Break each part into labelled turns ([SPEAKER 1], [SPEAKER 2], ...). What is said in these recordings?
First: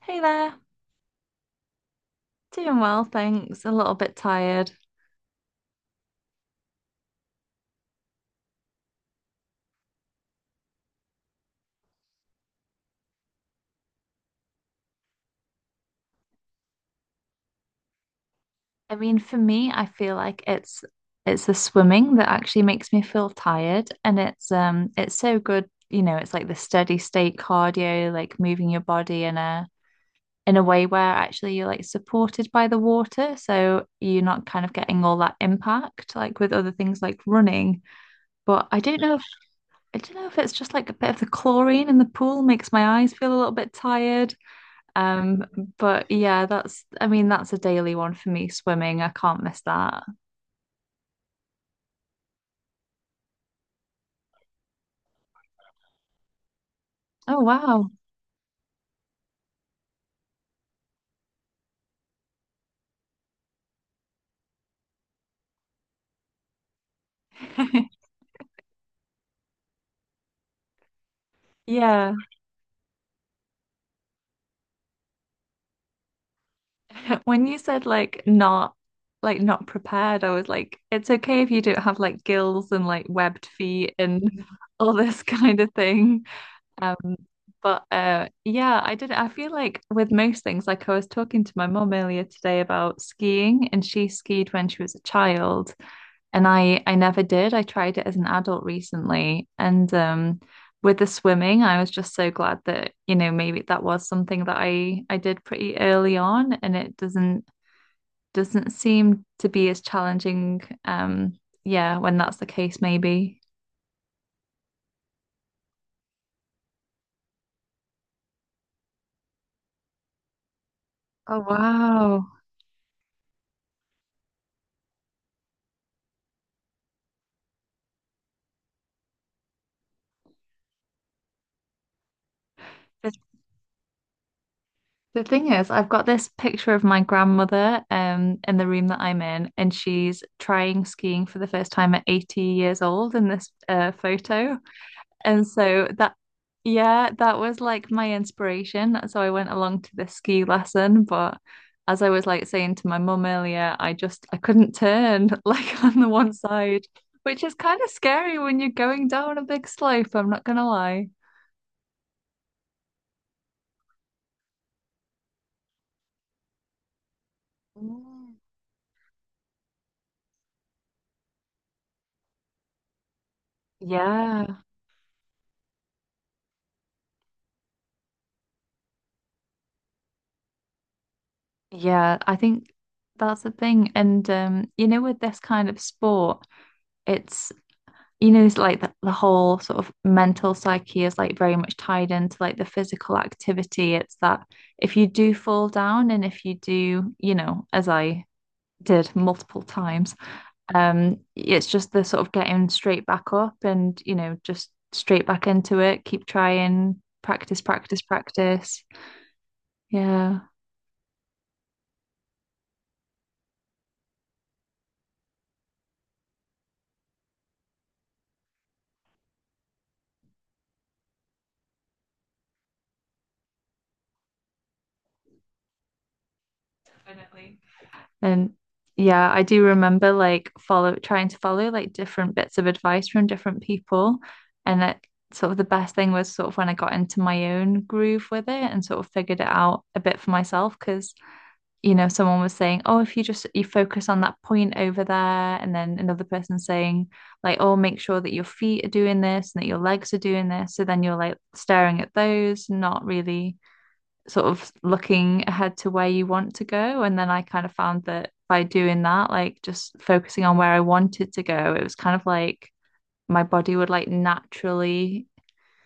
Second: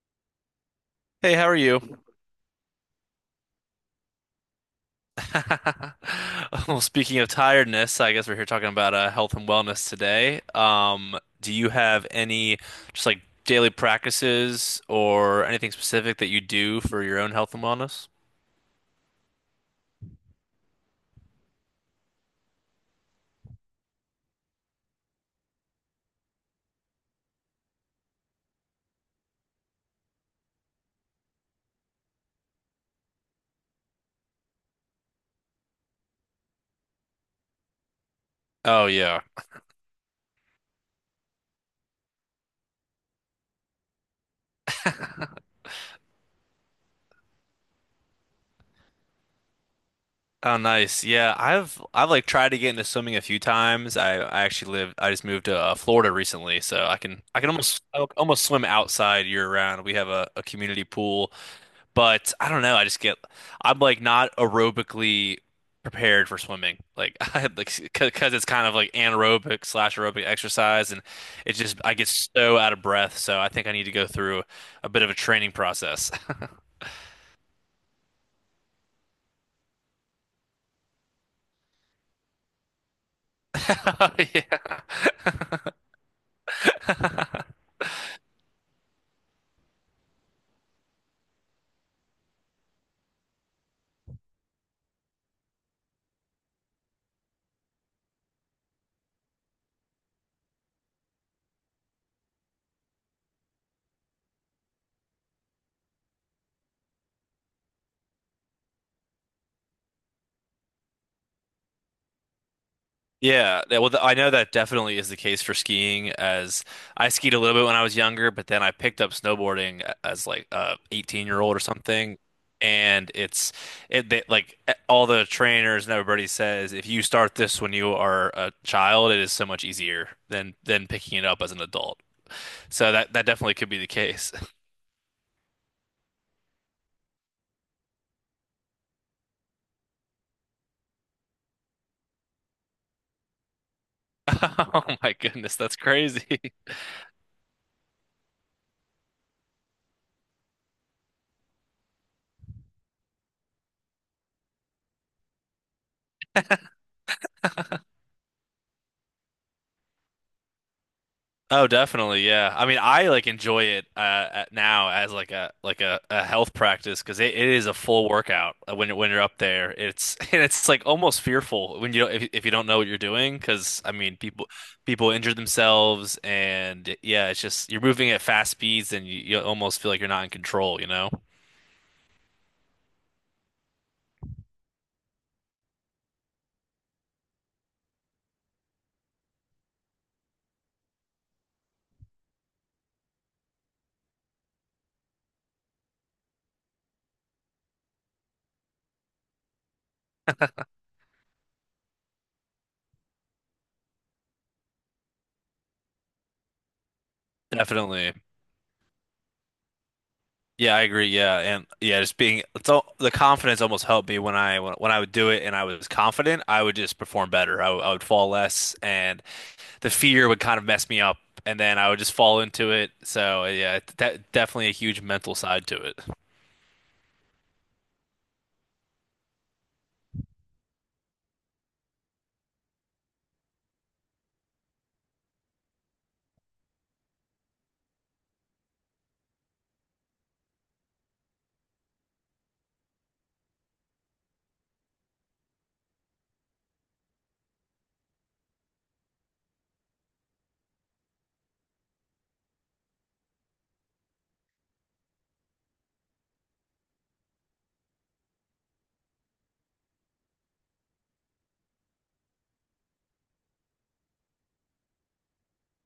[SPEAKER 1] Hey there,
[SPEAKER 2] Hey, how are you?
[SPEAKER 1] doing well, thanks. A little bit tired.
[SPEAKER 2] Well, speaking of tiredness, I guess we're here talking about health and wellness today. Do you have any just like daily practices or anything specific that you do for your own health and wellness?
[SPEAKER 1] I mean, for me, I feel like it's the swimming that actually makes me feel tired, and it's so good, you know, it's like the steady state cardio, like moving your body in a way where actually you're like supported by the water, so you're not kind of getting all that impact like with other things like running. But I
[SPEAKER 2] Oh
[SPEAKER 1] don't know
[SPEAKER 2] yeah.
[SPEAKER 1] if I don't know if it's just like a bit of the chlorine in the pool makes my eyes feel a little bit tired. Um, but yeah, that's, I mean, that's a daily one for me, swimming. I can't miss that.
[SPEAKER 2] Oh nice. Yeah, I've like tried to get into swimming a few times. I actually live I just moved to Florida recently, so
[SPEAKER 1] Oh,
[SPEAKER 2] I can almost
[SPEAKER 1] wow.
[SPEAKER 2] I almost swim outside year round. We have a community pool. But I don't know. I'm like not aerobically prepared for swimming. Like, I like, because it's kind of like anaerobic slash aerobic exercise. And it's just, I get
[SPEAKER 1] Yeah.
[SPEAKER 2] so out of breath. So I think I need to go through a bit of a training process.
[SPEAKER 1] When you said like not prepared, I was like, it's okay if you don't have like gills and like webbed feet and
[SPEAKER 2] Yeah.
[SPEAKER 1] all this kind of thing. Um, but yeah, I did I feel like with most things, like I was talking to my mom earlier today about skiing and she skied when she was a child. And I never did. I tried it as an adult recently, and with the swimming, I was just so glad that you know maybe that was something that I did pretty early on, and it doesn't seem to be as challenging. Yeah, when that's the case, maybe.
[SPEAKER 2] I know that definitely is the case for skiing as I skied a little bit when I was younger, but then I picked up snowboarding as like a 18
[SPEAKER 1] Oh,
[SPEAKER 2] year old or something.
[SPEAKER 1] wow.
[SPEAKER 2] And it's it They, like all the trainers and everybody says if you start this when you are a child, it is so much easier than picking it up as an adult. So
[SPEAKER 1] The
[SPEAKER 2] that definitely could be the case.
[SPEAKER 1] the thing is, I've got this picture of my grandmother in the room that I'm in, and she's trying skiing for the first time at 80 years old in this photo.
[SPEAKER 2] Oh my
[SPEAKER 1] And
[SPEAKER 2] goodness, that's
[SPEAKER 1] so that,
[SPEAKER 2] crazy.
[SPEAKER 1] yeah, that was like my inspiration. So I went along to this ski lesson, but as I was like saying to my mum earlier, I couldn't turn like on the one side, which is kind of scary when you're going down a big slope, I'm not gonna lie.
[SPEAKER 2] Oh, definitely, yeah. I mean, I like enjoy it at now as like a like a health practice because it is a full
[SPEAKER 1] Mm.
[SPEAKER 2] workout when you're up there. It's and it's like almost fearful when you don't- if you don't know what you're doing because I mean
[SPEAKER 1] Yeah.
[SPEAKER 2] people injure themselves. And yeah, it's just you're moving at fast speeds and you almost feel like you're not in control, you know?
[SPEAKER 1] Yeah, I think that's the thing. And you know, with this kind of sport, it's you know, it's like the whole sort of mental psyche is like very much tied into like the physical activity. It's that if you do fall down and if you do, you know, as I did multiple times, it's just the sort of getting straight back up and, you know, just straight back into it, keep trying, practice, practice,
[SPEAKER 2] Definitely.
[SPEAKER 1] practice. Yeah.
[SPEAKER 2] Yeah, I agree. Yeah, and yeah, just being it's all the confidence almost helped me when when I would do it and I was confident, I would just perform better. I would fall less, and the fear would kind of mess me up, and then I would just fall into it. So yeah, that definitely a huge mental side to it.
[SPEAKER 1] Definitely. And yeah, I do remember like follow trying to follow like different bits of advice from different people. And that sort of the best thing was sort of when I got into my own groove with it and sort of figured it out a bit for myself. Because, you know, someone was saying, oh, if you just you focus on that point over there, and then another person saying, like, oh, make sure that your feet are doing this and that your legs are doing this. So then you're like staring at those, not really sort of looking ahead to where you want to go. And then I kind of found that by doing that, like just focusing on where I wanted to go, it was kind of like my body would like naturally,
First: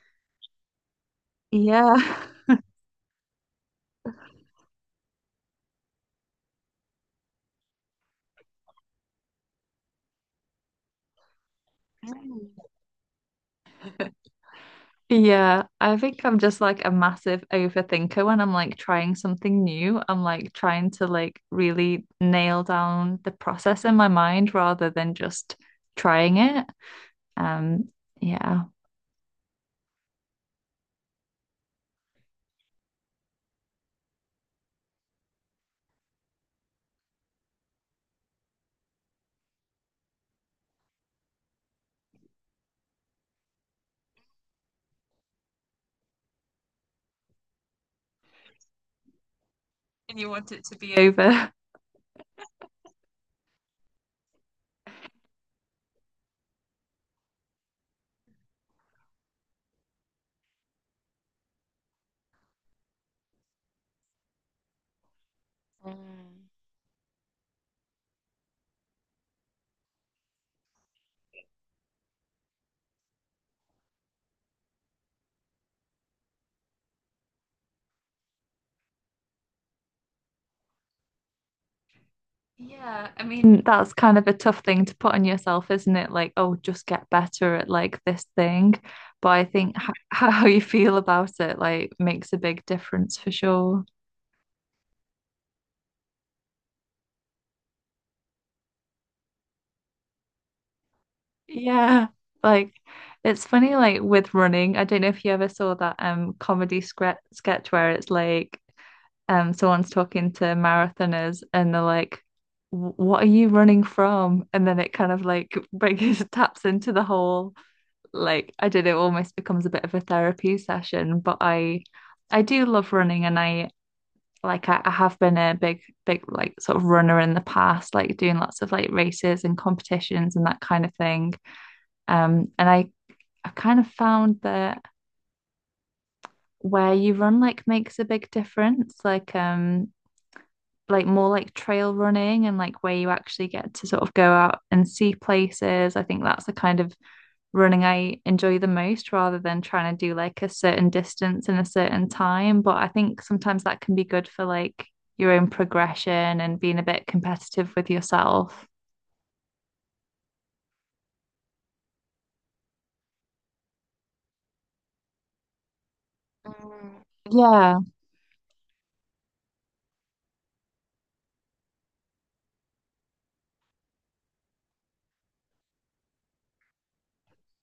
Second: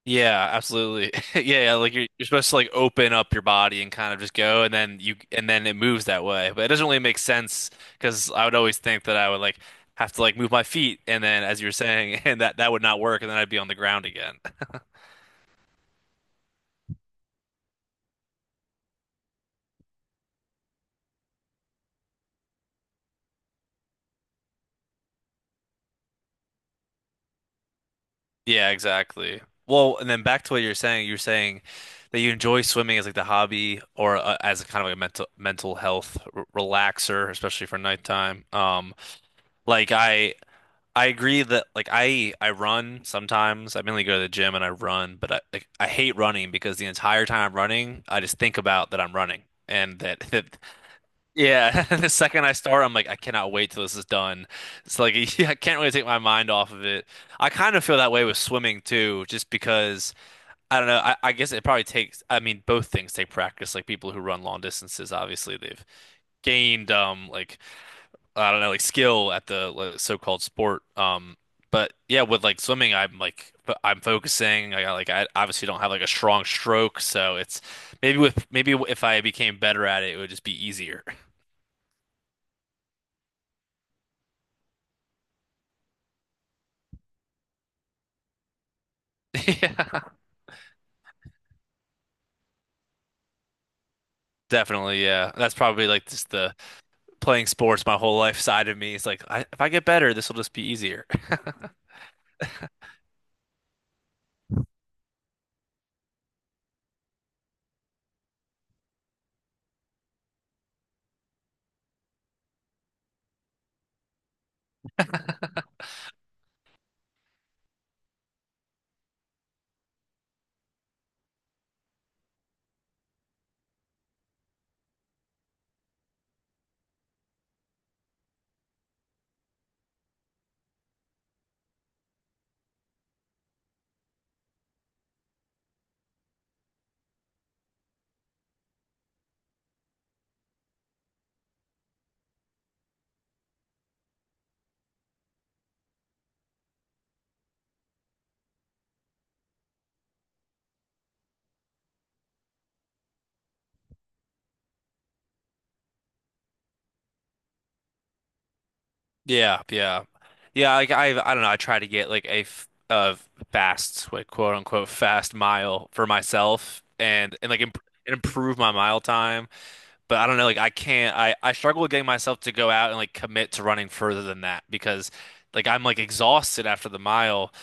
[SPEAKER 2] Yeah, absolutely. Yeah, yeah, like
[SPEAKER 1] yeah.
[SPEAKER 2] you're supposed to like open up your body and kind of just go, and then it moves that way. But it doesn't really make sense because I would always think that I would like have to like move my feet, and then as you were saying, and that that would not work, and then I'd be on the ground again.
[SPEAKER 1] Yeah, I think I'm just like a massive overthinker when I'm like trying something new. I'm like trying to like really nail down the process in my mind rather than just trying it. Um, yeah.
[SPEAKER 2] Yeah, exactly. Well, and then back to what you're saying that you enjoy swimming as like the hobby or as a kind of like a mental health r relaxer, especially for nighttime. Like I agree that like I run sometimes. I mainly go to the gym and I run, but I like, I hate running because the entire time I'm running, I just think about that I'm running. And
[SPEAKER 1] And
[SPEAKER 2] that,
[SPEAKER 1] you want
[SPEAKER 2] that
[SPEAKER 1] it to be over.
[SPEAKER 2] Yeah, the second I start, I'm like I cannot wait till this is done. It's like I can't really take my mind off of it. I kind of feel that way with swimming too, just because I don't know. I guess it probably takes. I mean, both things take practice. Like people who run long distances, obviously they've gained like I don't know, like skill at the like, so-called sport. But yeah, with like swimming, I'm like I'm focusing. I got like I obviously don't have like a strong stroke, so it's maybe with maybe if I became better at it, it would just be easier.
[SPEAKER 1] Yeah, I mean, that's kind of a tough thing to put on yourself, isn't it? Like, oh, just get better at like this thing. But I think h
[SPEAKER 2] Yeah,
[SPEAKER 1] how you feel about it like makes a big difference for sure.
[SPEAKER 2] definitely. Yeah, that's probably like just the playing sports my whole life side of me. It's like if I get better, this will just be easier.
[SPEAKER 1] Yeah. Like it's funny like with running, I don't know if you ever saw that comedy scre sketch where it's like someone's talking to marathoners and they're like What are you running from?" And then it kind of like brings taps into the whole like I don't know, it almost becomes a bit of a therapy session. But I do love running and I like I have been a big, big like sort of runner in the past, like doing lots of like races and competitions and that kind of thing. And I kind of found that where you run like makes a big difference. Like more like trail running and like where you actually get to sort of go out and see places. I think that's the kind of running I enjoy the most rather than trying to do like a certain distance in a certain time. But I think sometimes that can be good for like your own progression and being a bit competitive with yourself.
[SPEAKER 2] Yeah, yeah, yeah. Like I don't know. I try to get like a fast, like quote unquote, fast mile for myself,
[SPEAKER 1] Mm,
[SPEAKER 2] and like
[SPEAKER 1] yeah.
[SPEAKER 2] imp and improve my mile time. But I don't know. Like I can't. I struggle with getting myself to go out and like commit to running further than that because like I'm like exhausted after the mile.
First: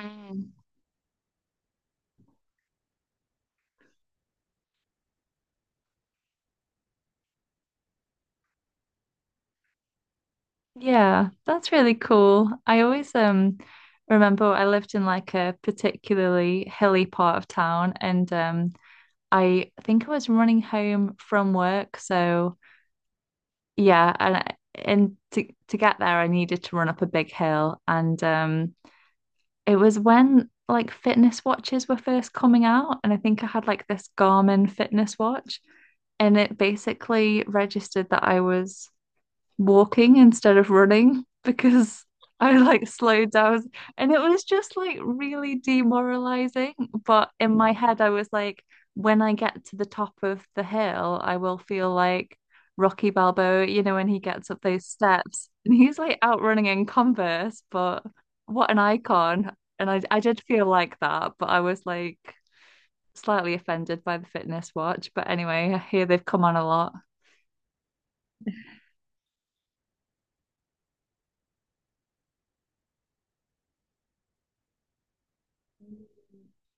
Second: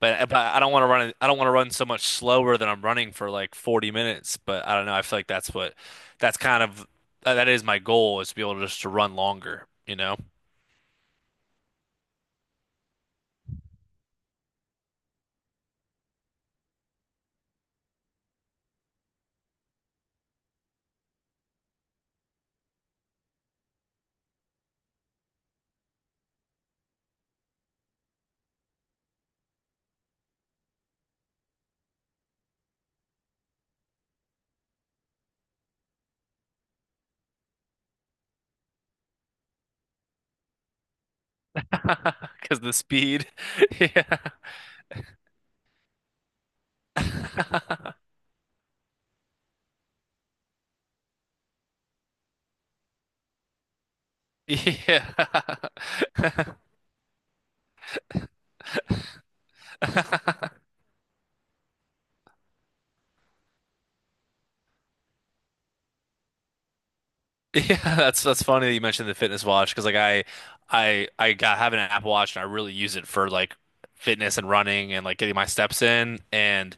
[SPEAKER 2] But I don't want to run. I don't want to run so much slower than I'm running for like 40 minutes. But I don't know. I feel like that's what that's kind of that is my goal is to be able to just to run longer. You know.
[SPEAKER 1] Yeah, that's really cool. I always remember I lived in like a particularly hilly part of town and I think I was running home from work, so yeah, and to get there, I needed to run up a big hill, and it was when like fitness watches were first coming out, and I think I had like this Garmin fitness watch, and it basically registered that I was walking instead of running because I
[SPEAKER 2] Because the
[SPEAKER 1] like
[SPEAKER 2] speed.
[SPEAKER 1] slowed down
[SPEAKER 2] Yeah.
[SPEAKER 1] and it was just like really demoralizing. But in my head, I was like, when I get to the top of the hill, I will feel like Rocky Balboa, you know, when he gets up those steps and he's like out running in Converse, but what an icon. And I did
[SPEAKER 2] Yeah.
[SPEAKER 1] feel like that, but I was like slightly offended by the fitness watch. But anyway, I hear they've come on a lot.
[SPEAKER 2] Yeah, that's funny that you mentioned the fitness watch because like I got have an Apple Watch and I really use it for like fitness and running and like getting my steps in. And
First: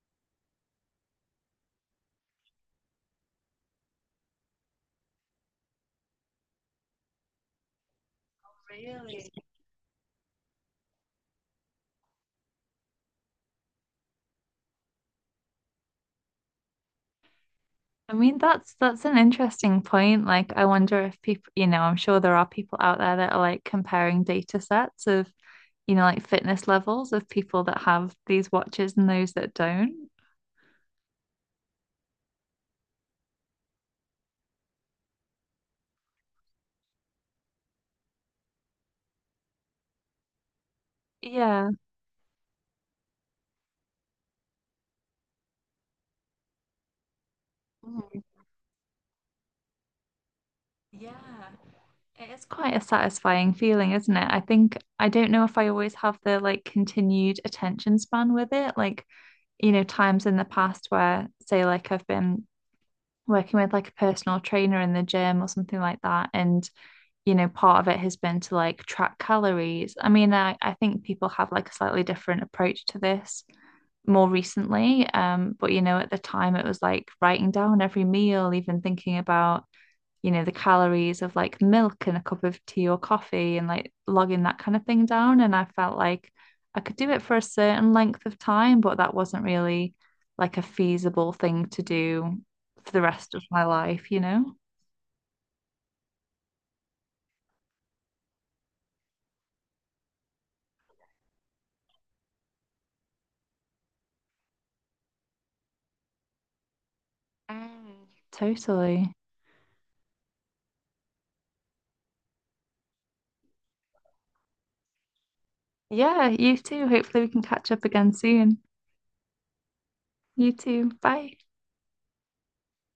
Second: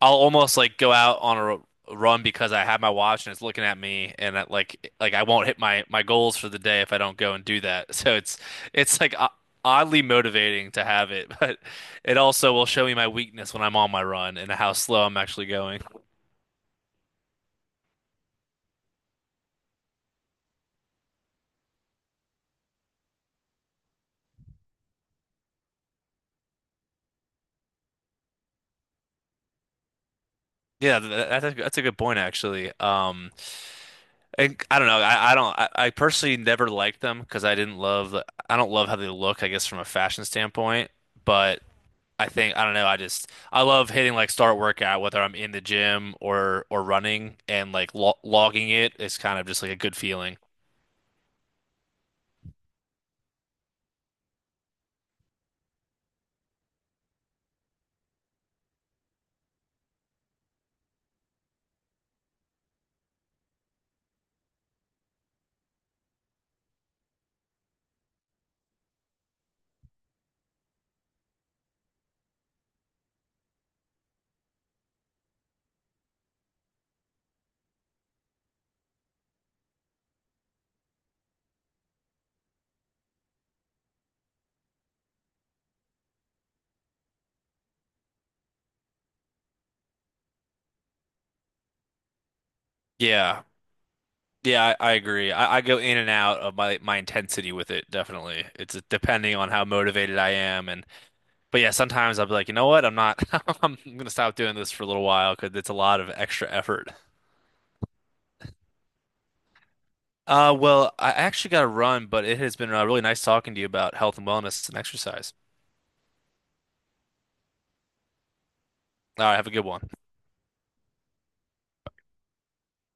[SPEAKER 2] I'll almost like go out on a run because I have my watch and it's looking at me, and I, like I won't hit my goals for the day if I don't go and do that. So it's like
[SPEAKER 1] Really?
[SPEAKER 2] oddly motivating to have it, but it also will show me my weakness when I'm on my run and how slow I'm actually going.
[SPEAKER 1] I mean, that's an interesting point. Like, I wonder if people, you know, I'm sure there are people out there that are like comparing data sets of, you know, like fitness levels of people that have these watches and those that don't.
[SPEAKER 2] Yeah, that's that's a good point actually. I don't know. I don't. I personally never liked them because I didn't love. I don't love how they look, I guess, from a fashion standpoint, but
[SPEAKER 1] Yeah.
[SPEAKER 2] I think I don't know. I just I love hitting like start workout whether I'm in the gym or running, and like lo
[SPEAKER 1] Mhm.
[SPEAKER 2] logging it is kind of just like a good feeling.
[SPEAKER 1] Yeah. It is quite a satisfying feeling, isn't it? I think I don't know if I always have the like continued attention span with it. Like, you know, times in the past where, say, like I've been working with like a personal trainer in the gym or something like that, and you know, part of it has been to like track calories. I mean, I think people have like a slightly different approach to this more recently. But you know, at the time it was like writing down every meal, even thinking about, you know, the calories of like milk and a cup of tea or coffee and like logging that kind of thing down. And I felt like I could do it for a certain length of time, but that wasn't really like a feasible thing to do for the rest
[SPEAKER 2] Yeah,
[SPEAKER 1] of my life, you know?
[SPEAKER 2] yeah. I agree. I go in and out of my intensity with it. Definitely, it's depending on how motivated I am and. But yeah, sometimes I'll be like, you know what? I'm not. I'm gonna stop doing this for a little while because it's a lot of extra effort.
[SPEAKER 1] Mm. Totally.
[SPEAKER 2] Well, I actually got to run, but it has been really nice talking to you about health and wellness and exercise.
[SPEAKER 1] Yeah, you too. Hopefully, we can catch up again soon.
[SPEAKER 2] All right, have a good one.
[SPEAKER 1] You too. Bye.